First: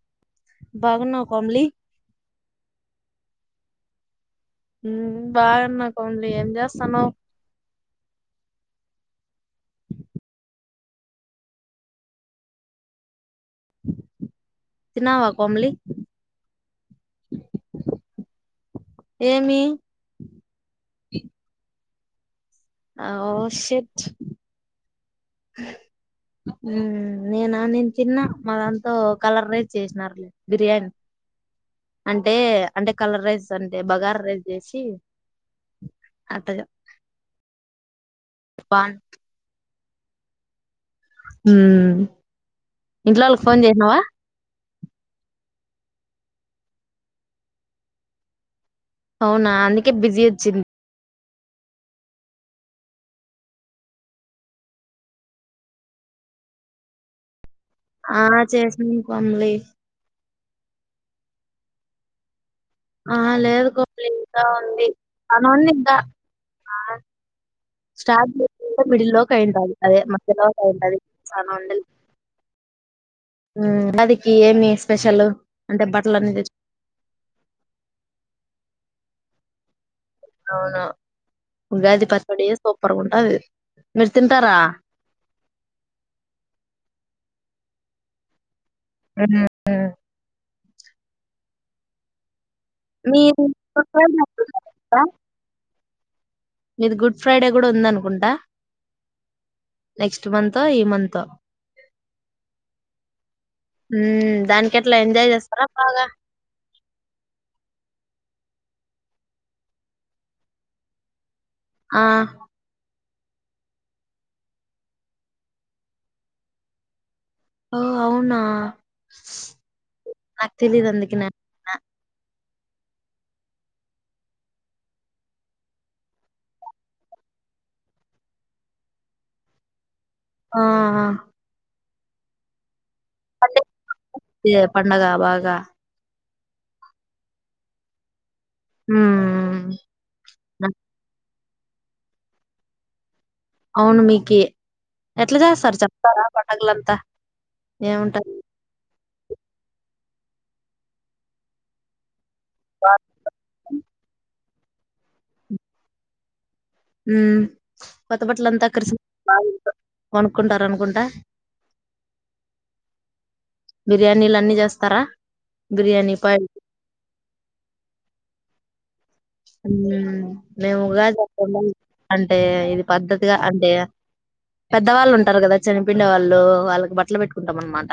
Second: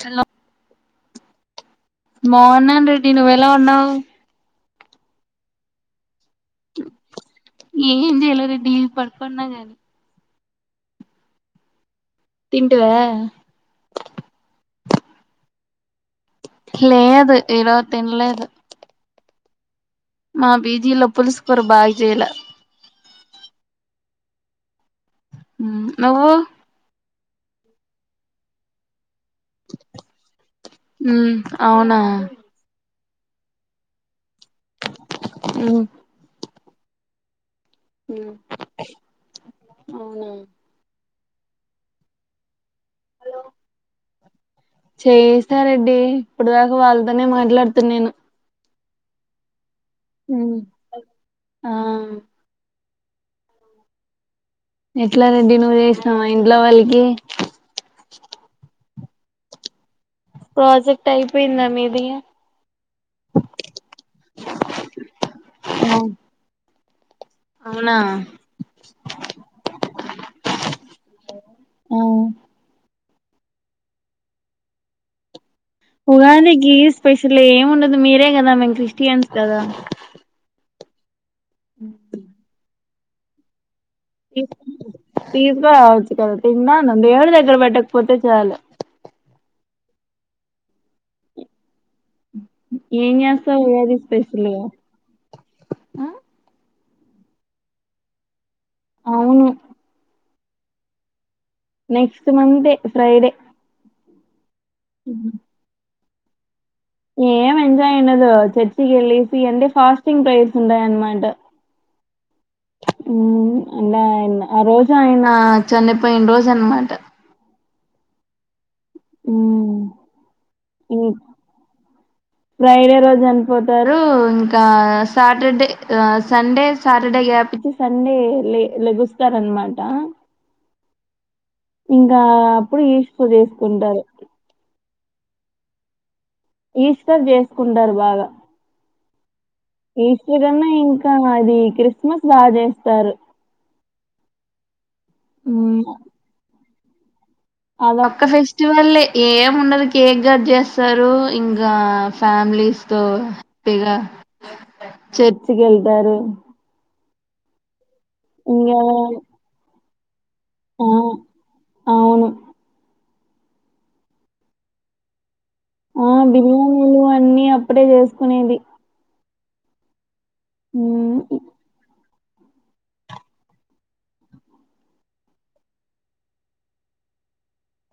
చలో బాగున్నావా కోమలి. బాగున్నాను రెడ్డి నువ్వెలా ఉన్నావ్ మ్ బాగున్న కోమ ఏం చేయలె రెడ్డి పడు పొన్నగాని తింటివా తిన్నావా కోమ్లీ లేదు ఈరోజు తినలేదు. మీ మా బీజీలో పులుసు కూర బాగా చెయ్యాలె అహో షేట్ నువ్వు నేనా నేను తిన్న మాదంతో కలర్ రైస్ చేసినారు లే బిర్యానీ మ్మ్ అవునా అంటే అంటే కలర్ రైస్ అంటే బగారా రైస్ చేసి మ్మ్ అంటా హ్మ్ బాగు అవునా హ్మ్ ఇంట్లో వాళ్ళకి ఫోన్ చేసినావా చేయిస్తా రెడ్డి ఇప్పుడుదాకా వాళ్ళతోనే మాట్లాడుతున్నా నేను అవునా అందుక అందుకే బిజీ వచ్చింది. ఆ ఎట్లా రెడ్డి నువ్వు చేసినావా ఇంట్లో వాళ్ళకి ఆ చేసింది కొమలి ప్రాజెక్ట్ అయిపోయిందా మీది ఆ లేదు కోమలి ఇంకా ఉంది. పని ఉంది ఇంకా ఆ అవునా స్టాక్ మిడి లోయ్ అదే [unintelligible] ఉంటది మరీ తాను ఉండలేదు ఆ అదికి ఏమి స్పెషల్ ఉగాదికి స్పెషల్ ఏమి ఉండదు. మీరే కదా మేమ్ క్రిస్టియన్స్ కదా అవునా ఉగాది పచ్చడి చేస్తాం సూపర్ గా ఉంటాది. తీసుకరావొచ్చు కదా తింటాను. దేవుని దగ్గర దేవుని దగ్గర పెట్టకపోతే చాలు ఆ ఏమ్ మీది చేస్తావ్ గుడ్ ఏంటి ఫ్రైడే స్పెషలు ఉందా? ఆ మీది గుడ్ ఫ్రైడే కూడా ఉంద అనుకుంటా అవును నెక్స్ట్ ఇస మంతా ఈ మంతా నెక్స్ట్ మండే ఫ్రైడే ఉ దానికి ఎట్లా ఎంజాయ్ చేస్తారా పాగా ఏం ఎంజాయ్ అయిదు చర్చికి వెళ్ళసి అంటే ఫాస్టింగ్ ప్రైస్ ఉంటయన్నమాట ఆ అంట ఆయ ఆ రోజు ఆయన చన్నపోయిన రోజు అన్నమాట ఓ అవునా నాకు తెలీదు అందుకి న ఫ్రైడే రోజు చనిపోతారు ఇంకా సాటర్డే సండే సాటర్డే గ్యాప్చ్చి సండే లెగుస్తారనమాట ఆ ఇం కా అప్పుడు ఈస్టర్ చేసుకుంటారు ప పండగ బగా ఈశ్వర్ చేసుకుంటారు బాగా హ్మ్. ఈశ్వరన్న హ్మ్. ఇంకా అది క్రిస్మస్ బాగా చేస్తారు అవును మీకు ఎట్లా చేస్తారు ఉమ్, చెప్తారా పడగలంతా కుత్త అదొక్క ఫెస్టివల్ ఏము ఉండదు కేక్ గట్ చేస్తారు ఇంకా ఫ్యామిలీస్ బా తో హ్యాపీగా చర్చికి వెళ్తారు హ కొత బట్లంతా ఇంకా కర్సి కొనుక్కుంటార ఆ, అనుకుంటా అవును బిర్యానీలు అన్నీ చేస్తారా ఆ బిర్యానీ పాయ్ బిర్యానీలు అన్ని అప్పుడే చేసుకునేది అ [unintelligible] మేముగాద హ్మ్ అంటే ఇది పద్ధతిగా అంటే పెద్దవాళ్ళు ఉంటారు కదా చనిపిండే వాళ్ళు వాళ్ళకి బట్టలు పెట్టుకుంటాం అనమాట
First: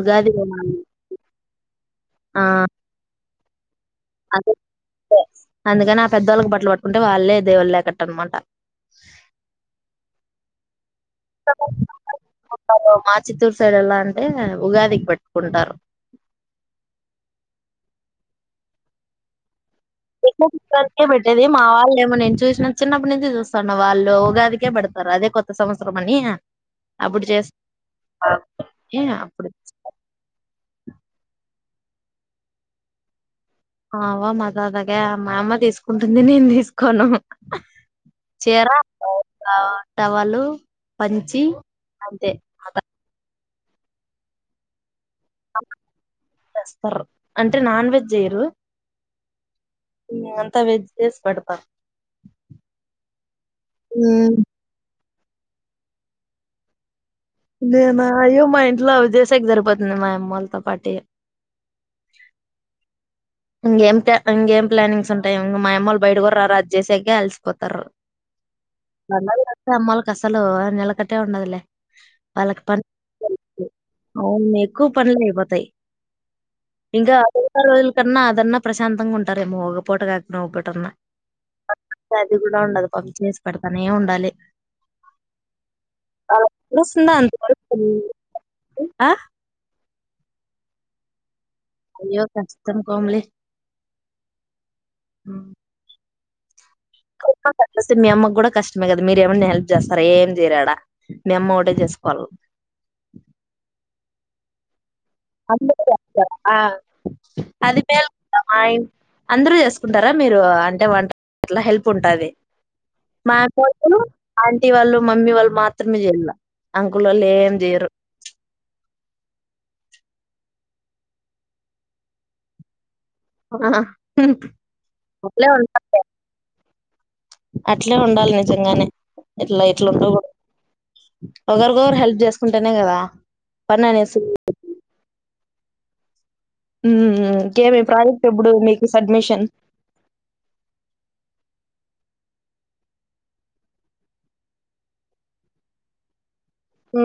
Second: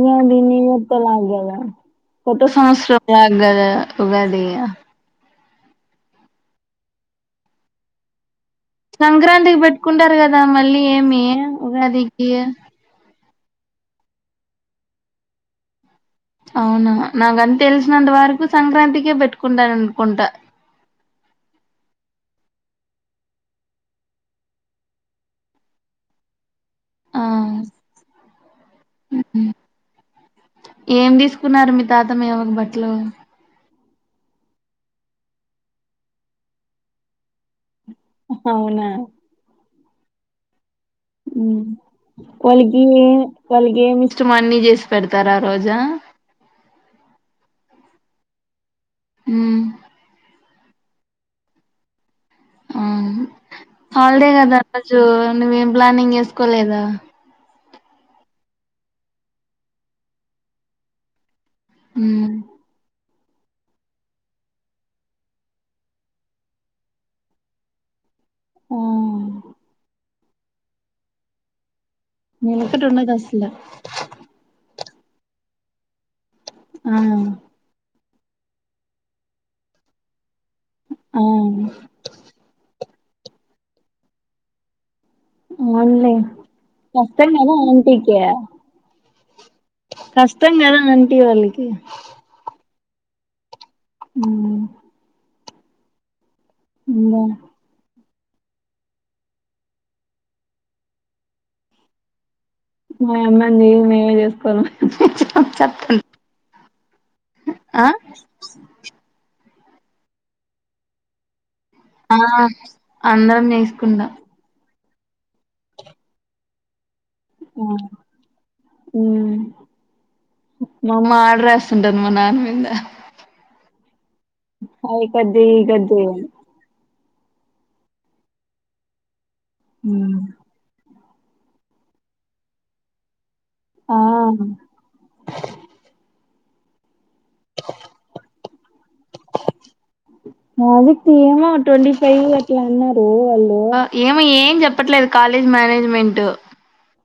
ఉగాది లాగగ కత్త ఆ సంస్ లా ఉగాది అదే అందుకని ఆ పెద్దవాళ్ళకి బట్టలు పట్టుకుంటే వాళ్ళే దేవళ లేకట్ట అనమాట సంక్రాంతికి పెట్టుకుంటారు కదా మళ్ళీ ఏమి ఉగాదికి మా చిత్తూరు సైడ్ ఎలా అంటే ఉగాదికి పట్టుకుంటారు అవునా నాకుని తెలిసినంత వరకు సంక్రాంతికే పెట్టుకుంటాను అనుకుంటా ఎకే పెట్టేది మా వాళ్ళ ఏమో నేను చేప్ చూసిన చిన్నప్పటి నుంచి చూస్తాను వాళ్ళు ఉగాదికే పడతారు అదే కొత్తవత్సరం అని ఆ అప్పుడు చేస్త అప్పుడు తాతంయవ బట్లు ఆవా మా తాతకే మా అమ్మ తీసుకుంటుంది నేను తీసుకోను చీరా ఓ నా టవలు పంచి అంతే కొల్గి వాళ్ళకి గేమ్ ఇష్టమో అన్ని చేసి పెడతారా ఆ రోజా టే నాన్ వెజ్ చేయరు హ్మ్ ఇయంత్ అంత వేజ్ చేసి పెడతాం ఆ హాలిడే కథ ఆ రోజు నువ్వేం ప్లానింగ్ చేసుకోలేదా నేను అయ్యో మా ఇంట్లో అవిజేసేక్ సరిపోతుంది మా అమ్మలతో పాటే ఉమ్ ఇంకేం ఇంకేం ప్లానింగ్స్ ఉంటాయి ఇంకా మా అమ్మ వాళ్లు బయట కూడా రారు ఆది చేశాకే అలిసిపోతారు ఆ నన్నాలు నా క్ అమ్మల్ కి అసలు నేలకట్టే ఉండదులే వాళ్ళకి నెలకట్ ఉండదు అసలా కు పనులు అయిపోతాయి ఆ ఇంకా అదే ఇంక రోజులు తిన్నా తిన్నా ప్రశాంతంగా ఉంటారేమో ఒక పోూట కా నో ఒకటన్నా ఆ అది కూడా ఉండదు పప్పు చేసి పెడతానే ఉండాలి అవున్లే వాళ్ళకి తెలుస్తుందా చప్తే కదా అంతవరకు ఆంటికి ఆ? కష్టం కదా ఆంటీ వాళ్ళకి అయ్యో కాచ్ తనుకోంలే ఉ ఆ కొ [unintelligible] అయితే మీ అమ్మకు కూడా కష్టమే కదా మీరేమన్నా హెల్ప్ చేస్తారా ఏం చేయరాడా మీ అమ్మ ఒకటే చేసుకోవాలి మాయే అమ్మ ని చేసుకోను అందరూ చేస్తారు హా అది ఆ మే [inaudible] మా ఇంట్లో అందరూచే చేసుకుంటారా మీరు అంటే వంట అట్లా హెల్ప్ ఆ ఉంటుంది మా అందరం కోడుకులు అం చేసుకుంటాం ఆంటీవాళ్ళు మమ్మీ వాళ్ళు మాత్రమే చేయలా అంకుల్ ఒళ్ళు ఏం ఆ చేయరు ఉమ్ మా అమ్మ ఆర్డర్ వేస్తుంటాది మా నాన్న మీద ఆ ఐ కట్ చేయి ఈ కట్ చెయ్యమని అట్లే ఉండాలి నిజంగానే ఇట్లా ఇట్లా ఉమ్ ఉండకూడదు ఒకరికొకరు హెల్ప్ చేసుకుంటానే కదా పని అనేది సులువుగా ఆ అవుతుంది ఊ ఇంకేమి ప్రాజెక్ట్ ఎప్పుడు మీకు సబ్మిషన్ ప్రాజెక్ట్ ఏమో ట్వంటీ ఫైవ్ అట్లా అన్నారు వాళ్ళు ఏమో ఏం చెప్పట్లేదు కాలేజ్ మేనేజ్మెంట్ హు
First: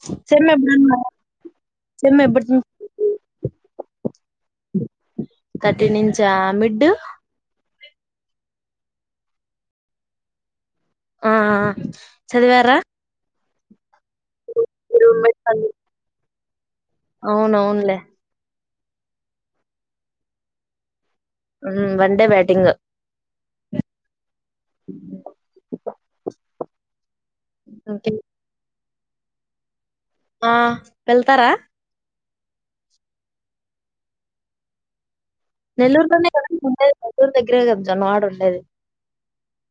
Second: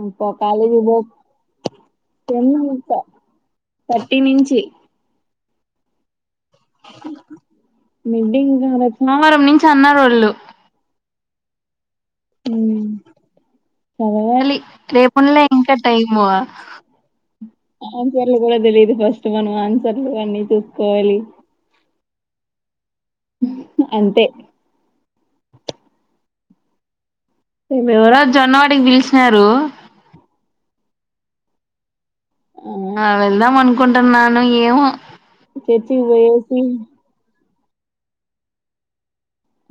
అబ్బా కాలేజీకి పో సెమ్ ఎప్పటి టెన్ నుంచి? అంట థర్టీ నుంచి థాట్టి నుంచి హా మిడ్డు మిడ్ ఇంకా రేపు సోమవారం నుంచి అన్నారు వాళ్ళు ఆ చదివారా చదవాలి మీరు రేపు ఉండలే వాళ్ళు? ఇంకా టైం ము అవునవునులే ఆన్సర్లు కూడా తెలియ ది ఫస్ట్ మనం ఆన్సర్లు అన్నీ చూసుకోవాలి వన్ డే బ్యాటింగ్ అంతే ఈమె ఓకే. ఎవరో జొన్నవాటికి పిలిసి సారు ఆ వెళ్తారా ఆ వెళ్దాం అనుకుంటున్నాను ఏమో చర్చికి నెల్లూరులోనే గదా వయసి ఉండేది నెల్లూరు దగ్గరే కద జొన్నవాడ ఉండేది.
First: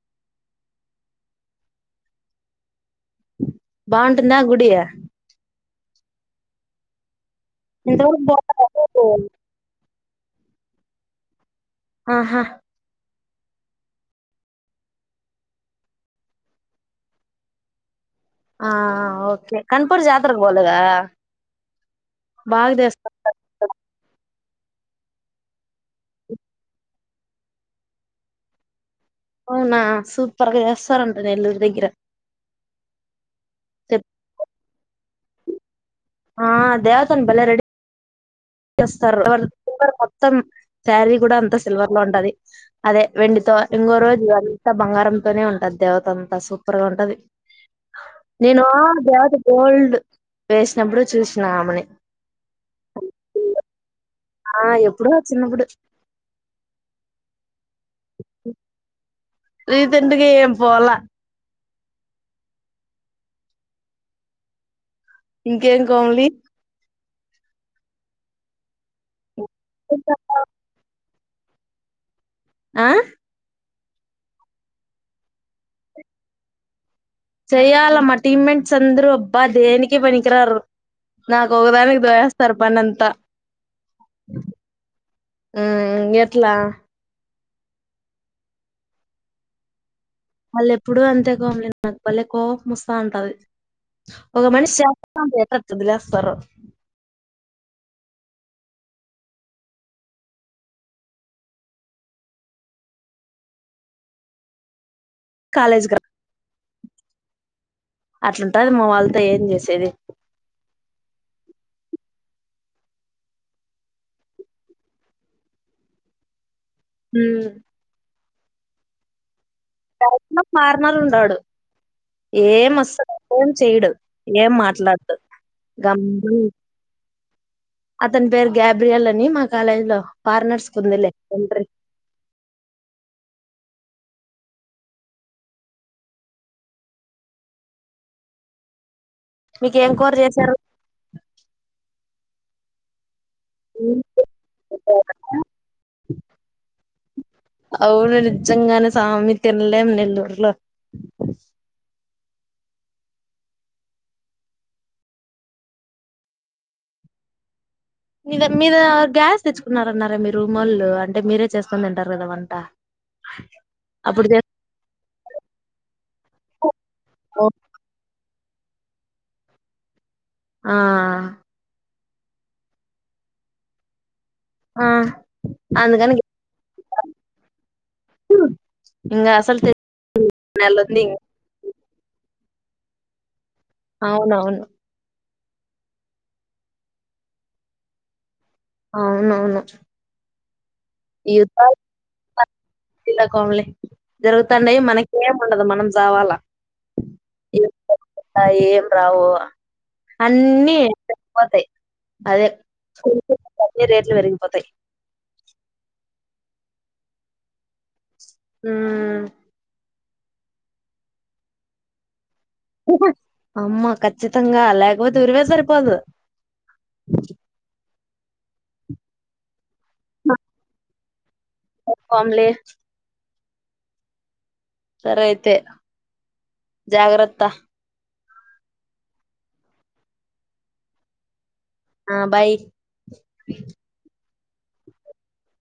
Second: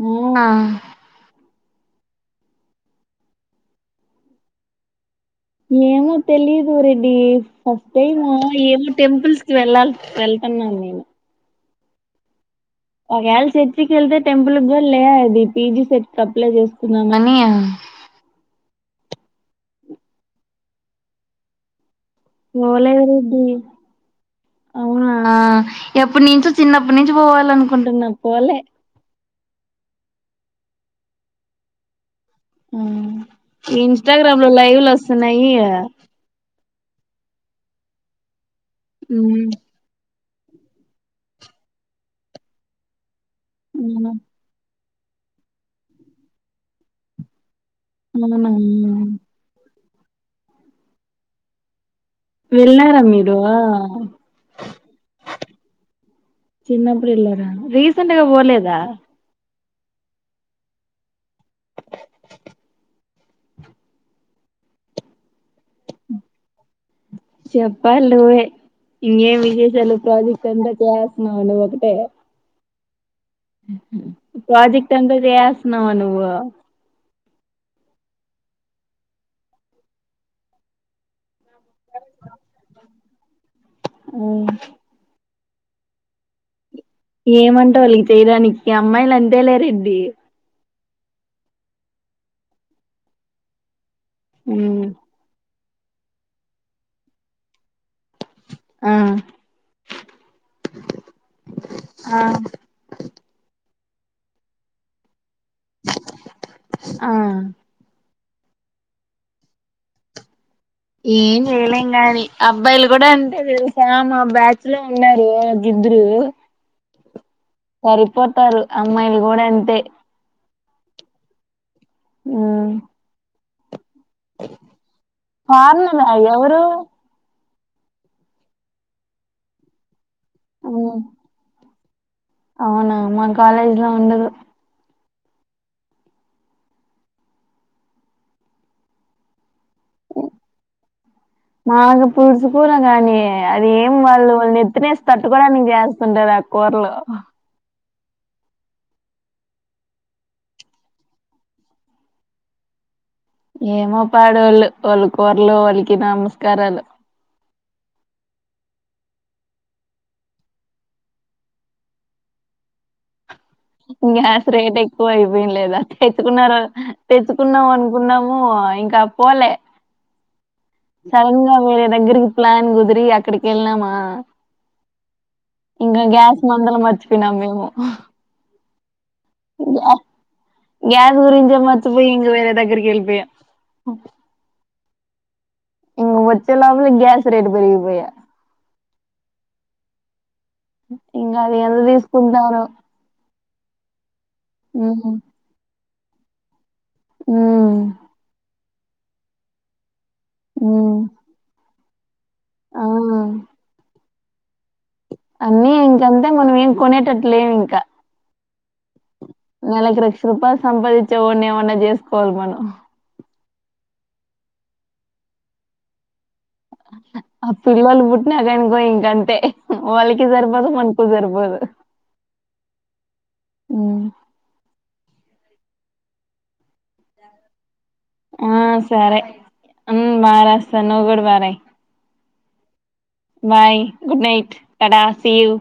ఉ బావుంటుందా గుడి. ఏమో తెలీదు రెడ్డి వస్తే ఇంతవరకు మా ఏమో పోలేదు టెంపుల్స్ కి వెళ్ళాలి వెళ్తున్నాను నేను ఆహా ఒకవేళ చర్చికి వెళ్తే టెంపుల్ లే అది పీజీ సెట్ అప్లై చేకున్నాం అని. ఆ ఓకే కన్పూర్ జాతరకు పోలేద మఓలేరి రెడీ అవునా ఎప్పుదినించ్చో చిన్నప్పటి నుంచి పోవాల అనుకుంటున్నా పోవలే. అవునా సూపర్గా చేస్తారంట నెలూరు దగ్గర. ఇంస్టాగ్రామ్ లో లైవ్ లో వస్తున్నాయి కదా ఆ దేవతం బల్ రెడి చేస్తారు వాలు మొత్తం శారీ కూడా అంత సిల్వర్ లో ఉంటది అదే. వెండితో ఇంగో అవునా రోజు ఇవ్వాలి అంత బంగారంతోనే ఉంటది దేవత అంతా సూపర్గా ఉంటది. అవునా, నేను దేవత గోల్డ్ వేసినప్పుడు చూసినా ఆమని. ఆ ఆ ఎప్పుడో చిన్నప్పుడు చిన్నప్పుడు ఎలారే రీస్ సెంట్ పోలేదా. రీసెంట్గా ఏం పోవాల ఇంకేం కోమలి చెప్పల పోవే ఇే చలో ప్రాజెక్ట్ అంతా క్స్ నను ఒకటే ఆ ప్రాజెక్ట్ అంత చేయాస్తున్నా నువు చెయాలమ్ మా టీమ్మేట్స్ అందరూ అబ్బా దేనికి పనికిరారు నాకు ఒకదానికి దోస్తారు పని అంతా. ఆ అ ఎట్లా ఏమంటా వాళ్ళికి చేయడానికి అమ్మాయిలు అంతే లే రెడ్డి వాళ్ళ ఎప్పుడూ అంతే కోమలి నాకు బళ్ళె కోపంముస్తా అంటది ఒక మనిషి ఉమ్, చేస్తా ఉంటే ఎట్లా తబిలాష్ సార్ ఆ ఆ కాలేజ్ కి ఆ అట్లాఉంటది మా వాళ్ళతో ఏం చేసేది ఏం చేయలేం గాని, అబ్బాయిలు కూడా అంతే తెలుసా మా బ్యాచ్ లో ఉన్నారు మా గిద్దరు మ్ సరిపోతారు అమ్మాయిలు కూడా [unintelligible] మారనాళండడు ఏ ఉమ్, మస్ ఫోన్ చేయడు ఏం మాట్లాడ్డు ఫార్మలా గంభీ ఎవరు అతని పేరు గ్యాబ్రియల్ అని మా కాలేజ్ లో ఫార్నర్స్ ఉమ్, కొందలే అవునా మా కాలేజ్ లో ఉండదు మీకేం కూర చేసారు కుడుచుకోరగాని అది ఏం వాళ్ళు వాళ్ళు ఎత్త్తినేసి తట్టుకోడానికి చేస్తుంటారు ఆ కూరలు అవును నిజంగానే సామి తినలేము నెల్లూరులో ఏమో పాడు వాళ్ళు వాళ్ళ కూరలు వాళ్ళకి నమస్కారాలు మీద మీద గ్యాస్ తెచ్చుకున్నారూ మీ రూంళ్ళు అంటే మీరే చేస్కొని దింటారు కదా వంట అప్పుడు గ్యాస్ రేట్ ఎక్కువ అయిపోయిన లేదా ఎత్తుకున్నారు చేస్కో తెచ్చుకున్నాం అనుకున్నాం ఊ ఇంకా పోలే ఆ సరన్ గా వేరే దగ్గరికి ప్లాన్ కుదిరి అక్కడికి వెళ్ళనామా ఆ ఇంకా అందుకని గ్యాస్ మందలం మరిచిపోయినాం మేము ఇంగ అసలు తె గ నెలుంది ఇంగ గ్యాస్ గురించ మరి హింగ్ వేర దగ్గరికి వెళ్పి అవునవును ఇంగ వచ్చలోపోలా గ్యాస్ రేట్ పెరిగిపోయా అనఅవును ఇంగ అది ఎంత తీసుకుంటారో కంలే జరుగుతండయి మనకేం ఉండదు మనం రవాాల మ్ ఏం రావు అన్నీ సరిపోతాయి అదే ఆ! ట్లు పెరిగిపోతయి అన్నీ ఇంకంతే మనం ఏం కొనేటట్టులేవ్ ఇంకా హు నెలకు లక్ష రూపాయలు సంపాదించే వాన్ని ఏవన్నా చేసుకోవాలి మనం హ అమ్మ ఖచ్చితంగా లేకపోతే ఉరివే సరిపోదు. ఆ పిల్లలు పుట్ ట్టిన గన్కొ ఇంగంతే వాళ్ళకి సరిపోదు మన్ కుసరిపో పంలే హు సరే అయితే జాగ్రత్త. ఆ సరే ఉ బా రాస్తా నువ్వు కూడా బా రై ఆ bye bye good night. Tata see you.